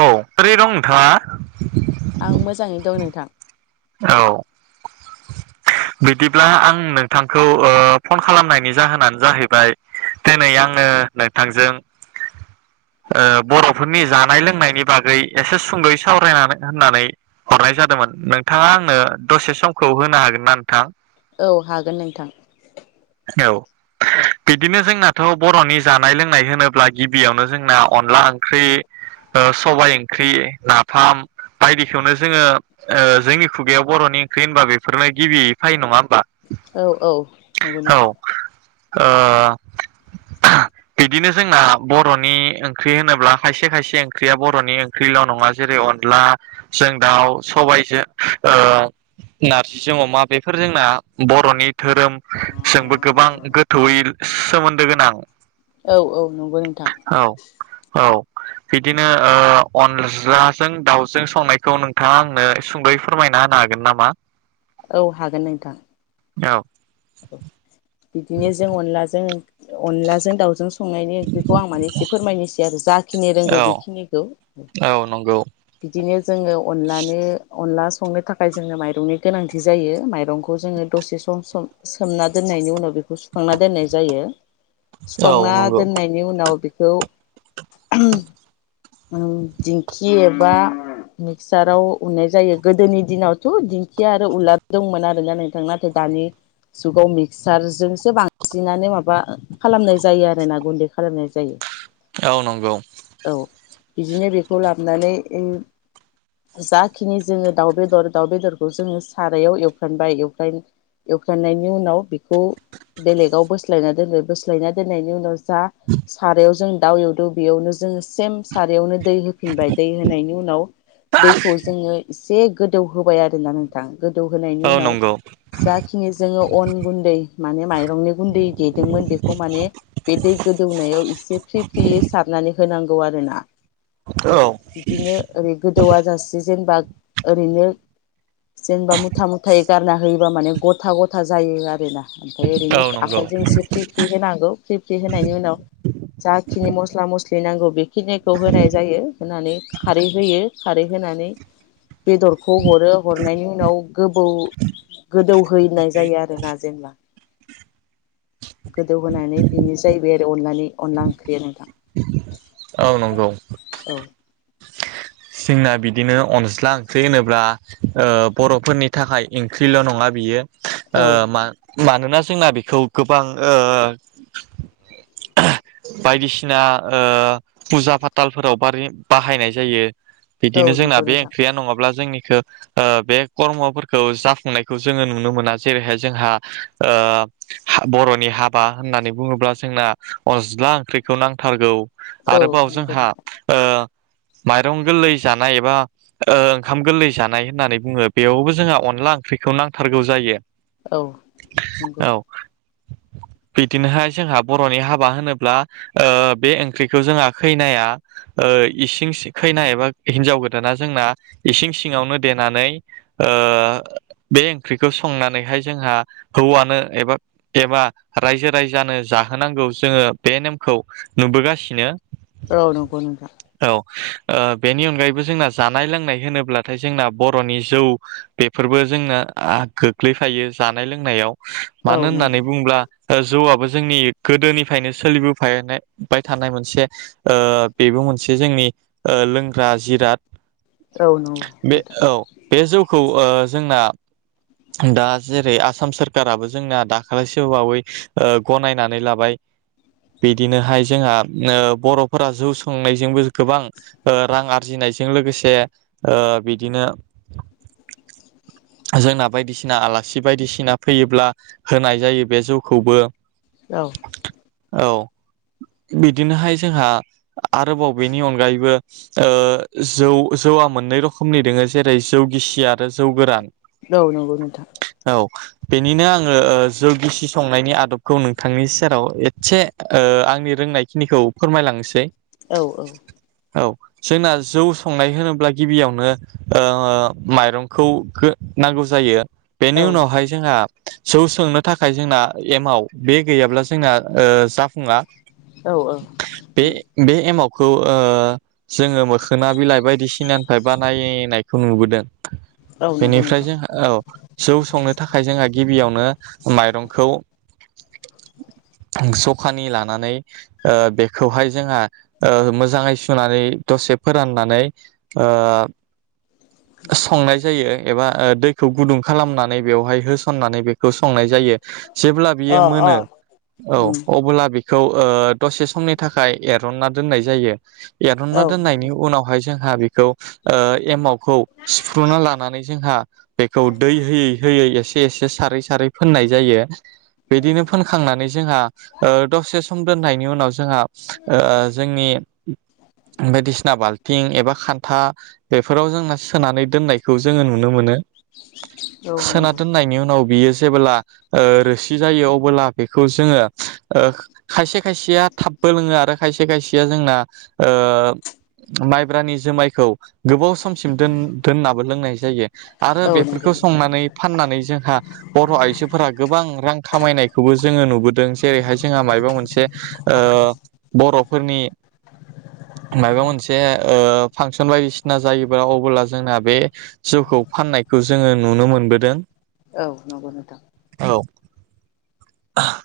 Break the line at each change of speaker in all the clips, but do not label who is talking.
औ बोरै दं नोंथाङा।
आं मोजाङै दं नोंथां।
औ। बिदिब्ला आं नोंथांखौ ओ फन खालामनायनि जाहोनानो जाहैबाय। दिनै आङो नोंथांजों। ओ बर'फोरनि जानाय लोंनायनि बागै एसे सुंद'यै सावरायनानै होननानै। हरनाय जादोंमोन नोंथाङा आंनो दसे समखौ होनो हागोन ना नोंथां।
औ हागोन नोंथां।
औ बिदिनो जोंना। थ' बर'नि जानाय लोंनाय होनोब्ला गिबियावनो जोंना अनला ओंख्रि ओ सबायाइ ओंख्रि नाफाम। बायदिखौनो जोङो ओ जोंनि खुगायाव बर'नि ओंख्रि होनबा बेफोरनो गिबियै फैयो नङा होमबा।
औ औ नंगौ
औ
नोंथां।
ओ।
[unintelligible]
बिदिनो जोंना बर'नि ओंख्रि होनोब्ला खायसे खायसे ओंख्रिया बर'नि ओंख्रिल' नङा जेरै अन ला जों दाउ सबायाइजों ओ नारजिजों अमा बेफोर जोंना बर'नि धोरोम जोंबो गोबां गोथौयै सोमोन्दो गोनां।
औ औ नंगौ नोंथां।
औ औ। बिदिनो ओ अनज्लाजों दाउजों संनायखौ नोंथाङा आंनो सुंदयै फोरमायना होनो हागोन नामा?
औ हागोन नोंथां।
औ।
[unintelligible] बिदिनो जों अनलाजों अनलाजों दाउजों स संनायनि ओंख्रिखौ आं माने एसे फोरमायनोसै आरो जाखिनि रोंगौ
औ
बेखिनिखौ।
औ नंगौ
बिदिनो जोङो अनलानो अनला संनो थाखाय जोङो माइरंनि गोनांथि जायो माइरंखौ जोङो दसे सम सम सोमना दोननायनि उनाव सुखांना दोननाय जायो।
औ
सुखांना
नंगौ
दोननायनि उनाव बेखौ [unintelligible] [unintelligible] दिंखि एबा मिक्साराव उननाय जायो गोदोनि दिनावथ' दिंखि आरो उलार दंमोन आरो ना नोंथां नाथाय दानि जुगाव मिक्सारजोंसो बांसिनानो माबा खालामनाय जायो आरो ना गुन्दै खालामनाय जायो।
औ नंगौ।
औ बिदिनो बेखौ लाबनानै उम जाखिनि जोङो दाउ बेदर दाउ बेदरखौ जोङो सारायाव एवफ्रानबाय एवफ्राइन फ्राननायनि उनाव बेखौ बेलेगाव बोस्लायना दोनो बोस्लायना दोननायनि उनाव जा सारायाव जों दाउ एवदो बेयावनो जोङो सेम सारयावनो दै हो फिनबाय दै होनायनि उनाव दैखौ जोङो एसे गोदौ होबाय आरो ना नों थां गोदौ होनायनि
औ
उनाव
नंगौ
जा खिनि जोङो अन गुन्दै माने माइरंनि गुन्दै देदोंमोन बेखौ माने बे दै गोदौनायाव एसे फ्रि फ्रियै सारनानै होनांगौ आरो ना।
औ
बिदिनो ओरै गोदौवा जासे जेनबा ओरैनो जेनबा मुथा मुथायै गारना होयोबा माने गथ ग'था ग'था जायो आरोना ओमफाय ओरैनो
नंगौ
आखाइजों एसे फ्रि फ्रि होनांगौ। फ्रि फ्रि होनायनि उनाव जाखिनि मस्ला मस्लि नांगौ बेखिनिखौ होनाय जायो होनानै खारै होयो खारै होनानै बेदरखौ हरो हरनायनि उनाव गोबौ गोदौ होयैनाय जायो आरो ना जेनबा। गोदौ होनोनानै बेनो जाहैबाय आरो अनलानि अनला ओंख्रिया नोंथां।
औ नंगौ।
औ।
जोंना बिदिनो अनज्ला ओंख्रि होनोब्ला ओ बर'फोरनि थाखाय इंख्रिल' नङा बियो
औ
ओ मा मानोना जोंना बेखौ गोबां ओ बायदिसिना ओ फुजा फाथालफोराव बारि बाहायनाय जायो।
औ
बिदिनो जोंना
नंगौ
बे
नोंथां
ओंख्रिया नङाब्ला जोंनिखो ओ बे कर्मफोरखौ जाफुंनायखौ जोङो नुनो मोना जेरैहाय जोंहा ओ हा बर'नि हाबा होननानै बुङोब्ला जोंना अज्ला ओंख्रैखौ नांथारगौ।
औ
आरोबाव
नंगौ नोंथां
ओ ओंखाम गोरलै जानाय एबा ओ ओंखाम गोरलै जानाय होननानै बुंङो बेयावबो जोंहा अनला ओंख्रिखौ नांथारगौ जायो।
औ नंगौ
औ बिदिनोहाय जोंहा बरनि हाबा होनोब्ला ओ बे ओंख्रिखौ जोंहा खैनाया ओ इसिं सि खैना एबा हिन्जाव गोदाना जोंना इसिं सिङावनो देनानै ओ बे ओंख्रिखौ संनानैहाय जोंहा हौवानो एबा एबा रायजो राजानो जाहोनांगौ जोंङो बे नेमखौ नुबोगासिनो
औ नंगौ नोंथां
औ आ बेनि अनगायैबो जोंना जानाय लोंनाय होनोब्लाथाय जोंना बर'नि जौ बेफोरबो जोंनो आ गोग्लैफायो जानाय लोंनायाव
औ
मानो
नंगौ
होननानै बुङोब्ला ओ जौआबो जोंनि गोदोनिफ्रायनो सोलिबोफायनाबाय थानाय मोनसे ओ बेबो मोनसे जोंनि ओ लोंग्रा जिराद
औ नंगौ
बे
नोंथां
औ बे जौखौ ओ जोंना दा जेरै आसाम सोरखाराबो जोंना दाखालैसो बावै ओ गनायनानै लाबाय बिदिनोहाय जोंहा ओ बर'फोरा जौ सोंनायजोंबो गोबां ओ रां आरजिनायजों लोगोसे ओ बिदिनो जोंना बायदिसिना आलासि बायदिसिना फैयोब्ला। होनाय जायो बे जौखौबो।
औ।
औ बिदिनोहाय जोंहा आरोबाव बेनि अनगायै। बो। जौ जौआ मोननै रोखोमनि दोङो जेरै जौ गिसि आरो जौ गोरान।
औ नंगौ नोंथां।
औ बेनिनो आङो जौगिसि संनायनि आदबखौ नोंथांनि सेराव एसे। आंनि रोंनायखिनिखौ फोरमायलांसै।
औ औ।
औ जोंना जौ संनाय होनोब्ला गिबियावनो माइरंखौ। नांगौ जायो
औ
बेनि उनावहाय। जोंहा जौ सोंनो थाखाय जोंना एमाव बे गैयाब्ला ओ जोंना जाफुङा।
औ
बे बे एमावखौ जोङो मोखोना बिलाइ बायदिसिना। मफ्राय बानायनायखौ नुबोदों
औ नंगौ
बेनिफ्राय
नोंथां
जों औ। जौ संनो थाखाय जोंहा गिबियावनो माइरंखौ। जखानि लानानै। बेखौहाय जोंहा ओ मोजांङै। सुनानै दसे फोराननानै संनाय जायो। एबा दैखौ गुदुं खालामनानै बेवहाय होसननानै बेखौ संनाय जायो। जायो जेब्ला
अ
बियो
अ
मोनो औ
उम
अब्ला बे। खौ दसे समनि थाखाय एरनना दोननाय जायो। एरनना
औ
दोननायनि
नंगौ
उनावहाय जोंहा बेखौ एमाव। सिफ्रुना लानानै जोंहा बेखौ दै होयै होयै एसे एसे सारै सारै। फोननाय जायो बिदिनो फोनखांनानै जोंहा। दसे सम दोननायनि उनाव जोंहा जोंनि। बायदिसिना बाल्थिं एबा खान्था। बेफोराव जोंना सोनानै दोननायखौ जोङो नुनो मोनो।
औ
सोना
नंगौ
दोननायनि उनाव बियो जेबोब्ला रोसि जायो अब्ला। बेखौ जोङो खायसे खायसेया थाबबो लोङो आरो खायसे खायसेया जोंना। ओ माइब्रानि जुमायखौ। गोबाव समसिम दोननाबो लोंनाय आरो
औ नंगौ
बेफोरखौ
नोंथां
संनानै। फाननानै जोंहा। बर' आइजोफोरा गोबां रां खामायनायखौबो जोङो नुबोदों जेरैहाय जोंहा मायबा मोनसे। ओ बर'फोरनि। माबा मोनसे ओ फांसन बायदिसिना जायोब्ला अब्ला जोंना बे। जौखौ फाननायखौ जोङो नुनो मोनबोदों।
औ नंगौ नोंथां।
औ। [unintelligible]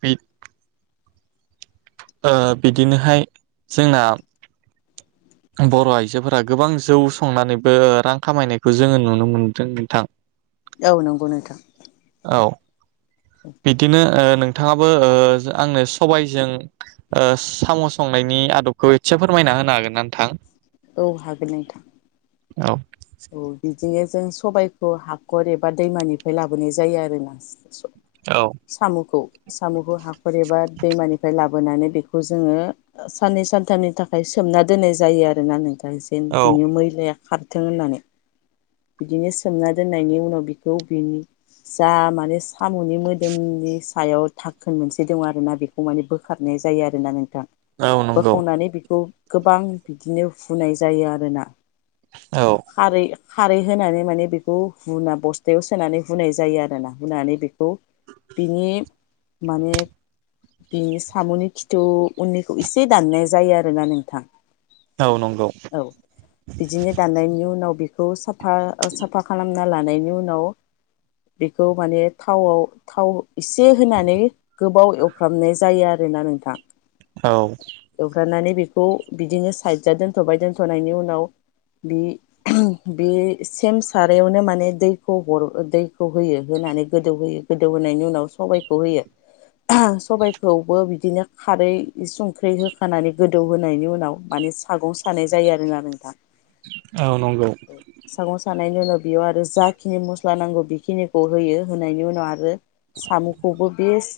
बि। ओ बिदिनोहाय जोंना। बर' आइजोफोरा गोबां जौ संनानैबो रां खामायनायखौ जोङो नुनो मोन्दों नोंथां।
औ नंगौ नोंथां।
औ। बिदिनो ओ नोंथाङाबो ओ आंनो सबायजों। ओ साम' संनायनि आदबखौ एसे फोरमायना होनो हागोन ना नोंथां।
औ हागोन नोंथां।
औ।
औव बिदिनो जों सबाइखौ हाखर एबा दैमानिफ्राय लाबोनाय जायो आरोना
औव
साम'खौ साम'खौ हाखर एबा दैमानिफ्राय लाबोनानै बेखौ जोङो साननै सानथामनि थाखाय सोमना दोननाय जायो आरोना नोंथां। बिन
औ
बिनि मैलाया खारथों होननानै। बिदिनो सोमना दोननायनि उनाव बिखौ बिनि जा माने साम'नि मोदोमनि सायाव थाखोन मोनसे दं आरोना बेखौ माने बोखारनाय जायो आरोना नोंथां।
औ नंगौ
बोखावनानै बेखौ गोबां बिदिनो हुनाय जायो आरोना।
औव
खारै खारै होनानै माने बेखौ हुना बस्थायाव सोनानै हुनाय जायो आरोना हुनानै बेखौ बिनि माने बिनि साम'नि खिथु उननिखौ एसे दाननाय जायो आरोना नोंथां।
औ नंगौ
औव बिदिनो दानायनि उनाव बेखौ साफा ओ साफा खालामना लानायनि उनाव बेखौ माने थावआव थाव एसे होनानै गोबाव एवफ्रामनाय जायो आरोना नोंथां।
औव
एवग्रनानै बेखौ बिदिनो साइदजआ दोन्थ'बाय दोन्थ'नायनि उनाव बि बे सेम सारायावनो माने दैखौ हर दैखौ होयो होनानै गोदौहोयो। गोदौहोनायनि उनाव सबबायखौ होयो। सबायखौबो बिदिनो खारै संख्र्रि होखानानै गोदौहोनायनि उनाव माने सागं सानाय जायो आरो ना नोंथां।
औव नंगौ
सागं सानायनायनि उनाव बेयाव आरो जाखिनि मस्ला नांगौ बेखिनिखौ होयो होनायनि उनाव आरो सामुखौबो बिस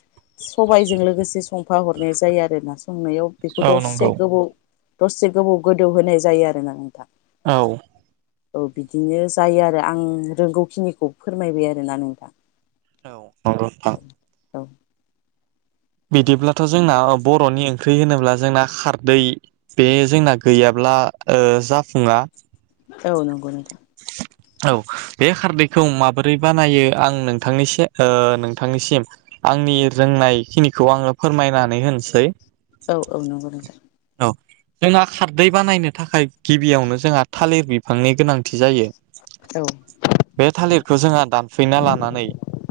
सबायजों लोगोसे संफाहरनाय जायो आरोना संनायाव बेखौ
औ नंगौ
दसे गोबौ दसे गोबौ गोदौ होनाय जायो आरोना नोंथां।
औव
औव बिदिनो जायो आरो आं रोंगौखिनिखौ फोरमायबाय आरोना नोंथां।
औव नंगौ नोंथां
औ
बिदिब्लाथ' जोंना बर'नि ओंख्रि होनोब्ला जोंना खारदै बे जोंना गैयाब्ला ओ जाफुङा।
औव नंगौ नोंथां।
औव बे खारदैखौ माबोरै बानायो आं नोंथांनो एसे ओ नोंथांनिसिम आंनि रोंनायखिनिखौ आंङो फोरमायनानै होनोसै।
औव औव नंगौ नोंथां।
औव जोंहा खारदै बानायनो थाखाय गिबियावनो जोंहा थालिर बिफांनि गोनांथि जायो।
औ
बे थालिरखौ जोंहा दानफैना लानानै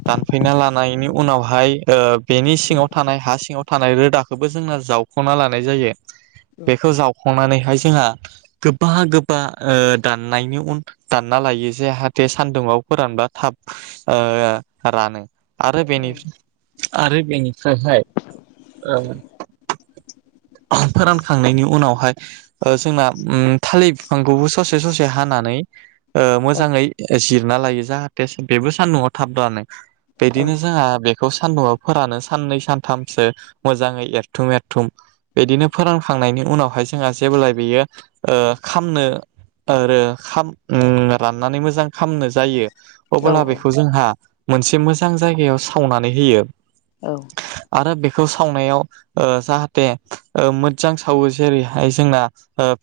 दानफैना लानायनि उनावहाय ओ बेनि सिङाव थानाय हा सिङाव थानाय रोदाखौबो जोंना जाव खना लानाय जायो। बेखौ जावखांनानैहाय जोंहा गोबा गोबा ओ दाननायनि उन दानना लायो जेहाथे सान्दुंआव फोरानबा थाब ओ रानो। आरो
औ
बिनि आरो बेनिफ्रायहाय ओ फोरानखांनायनि उनावहाय ओ जोंना उम थालिर बिफांखौबो ससे ससे हानानै ओ मोजाङै जिरना लायो जाहाथे बेबो सान्दुंआव थाबरानो बिदिनो जोंहा बे बेखौ सानदुंआ फोरानो साननै सानथामसो मोजाङै एरथुम एरथुम। बिदिनो फोरोंखांनायनि उनावहाय जोंहा जेब्लाय बेयो ओ खामनो आरो खाम ओम राननानै मोजां खामनो जायो
औ
अब्ला बेखौ जोंहा मोनसे मोजां जायगायाव सावनानै होयो।
औ
आरो बेखौ सावनायाव ओ जाहाथे ओ मोजां सावो जेरैहाय जोंना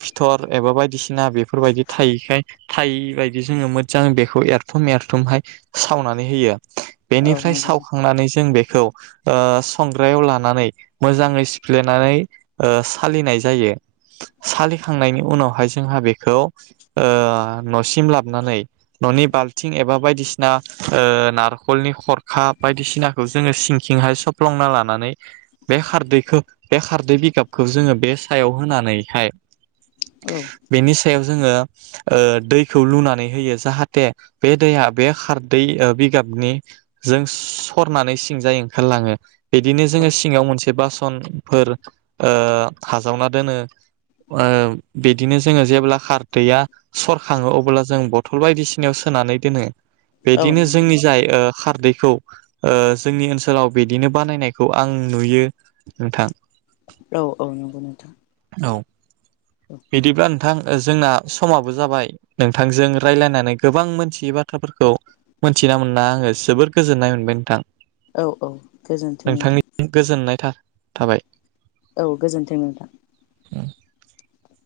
फिथर एबा बायदिसिना बेफोरबायदि थायैखाय थायै बायदि जोङो मोजां बेखौ एरथुम एरथुमहाय सावनानै होयो।
औ
बेनिफ्राय
नंगौ
सावखांनानै जों बेखौ ओ संग्रायाव लानानै मोजाङै से सालिनाय जायो सालिखांनायनि उनावहाय जोंहा बेखौ ओ न'सिम लाबोनानै लायो न'नि बाल्थिं एबा बायदिसिना ओ नारेंखलनि खरखा बायदिसिना जोङो सिंखिंहाय सफ्लंना लानानै बे खारदैखौ बे खारदै बिगाबखौ जोङो बे सायाव होनानैहाय
औ‌
बेनि सायाव जोङो दैखौ लुनानै होयो जाहाथे बे दैया बे खारदै बिगाबनि जों सरनानै सिंजायै ओंखारलाङो बिदिनो जोङो सिङाव मोनसे बासन फोर हाजावना दोनो ओ बिदिनो जोङो जेब्ला खारदैया सरखाङो अब्ला जों बथल बायदिसिनायाव सोनानै दोनो।
औ
बिदिनो
नंगौ
जोंनि
नोंथां
जाय खारदैखौ ओ जोंनि ओनसोलाव बिदिनो बानायनायखौ आं नुयो नोंथां।
औ औ नंगौ नोंथां।
औ बिदिब्ला नोंथां जोंना समाबो जाबाय नोंथांजों रायज्लायनानै गोबां मोनथियै बाथ्राफोरखौ मोनथिना मोनना आङो जोबोर गोजोननाय मोनबाय नोंथां।
औ औ गोजोन्थों नोंथां।
नोंथांनिसिम गोजोननाय था-थाबाय।
औ गोजोनथों नोंथां।
[unintelligible]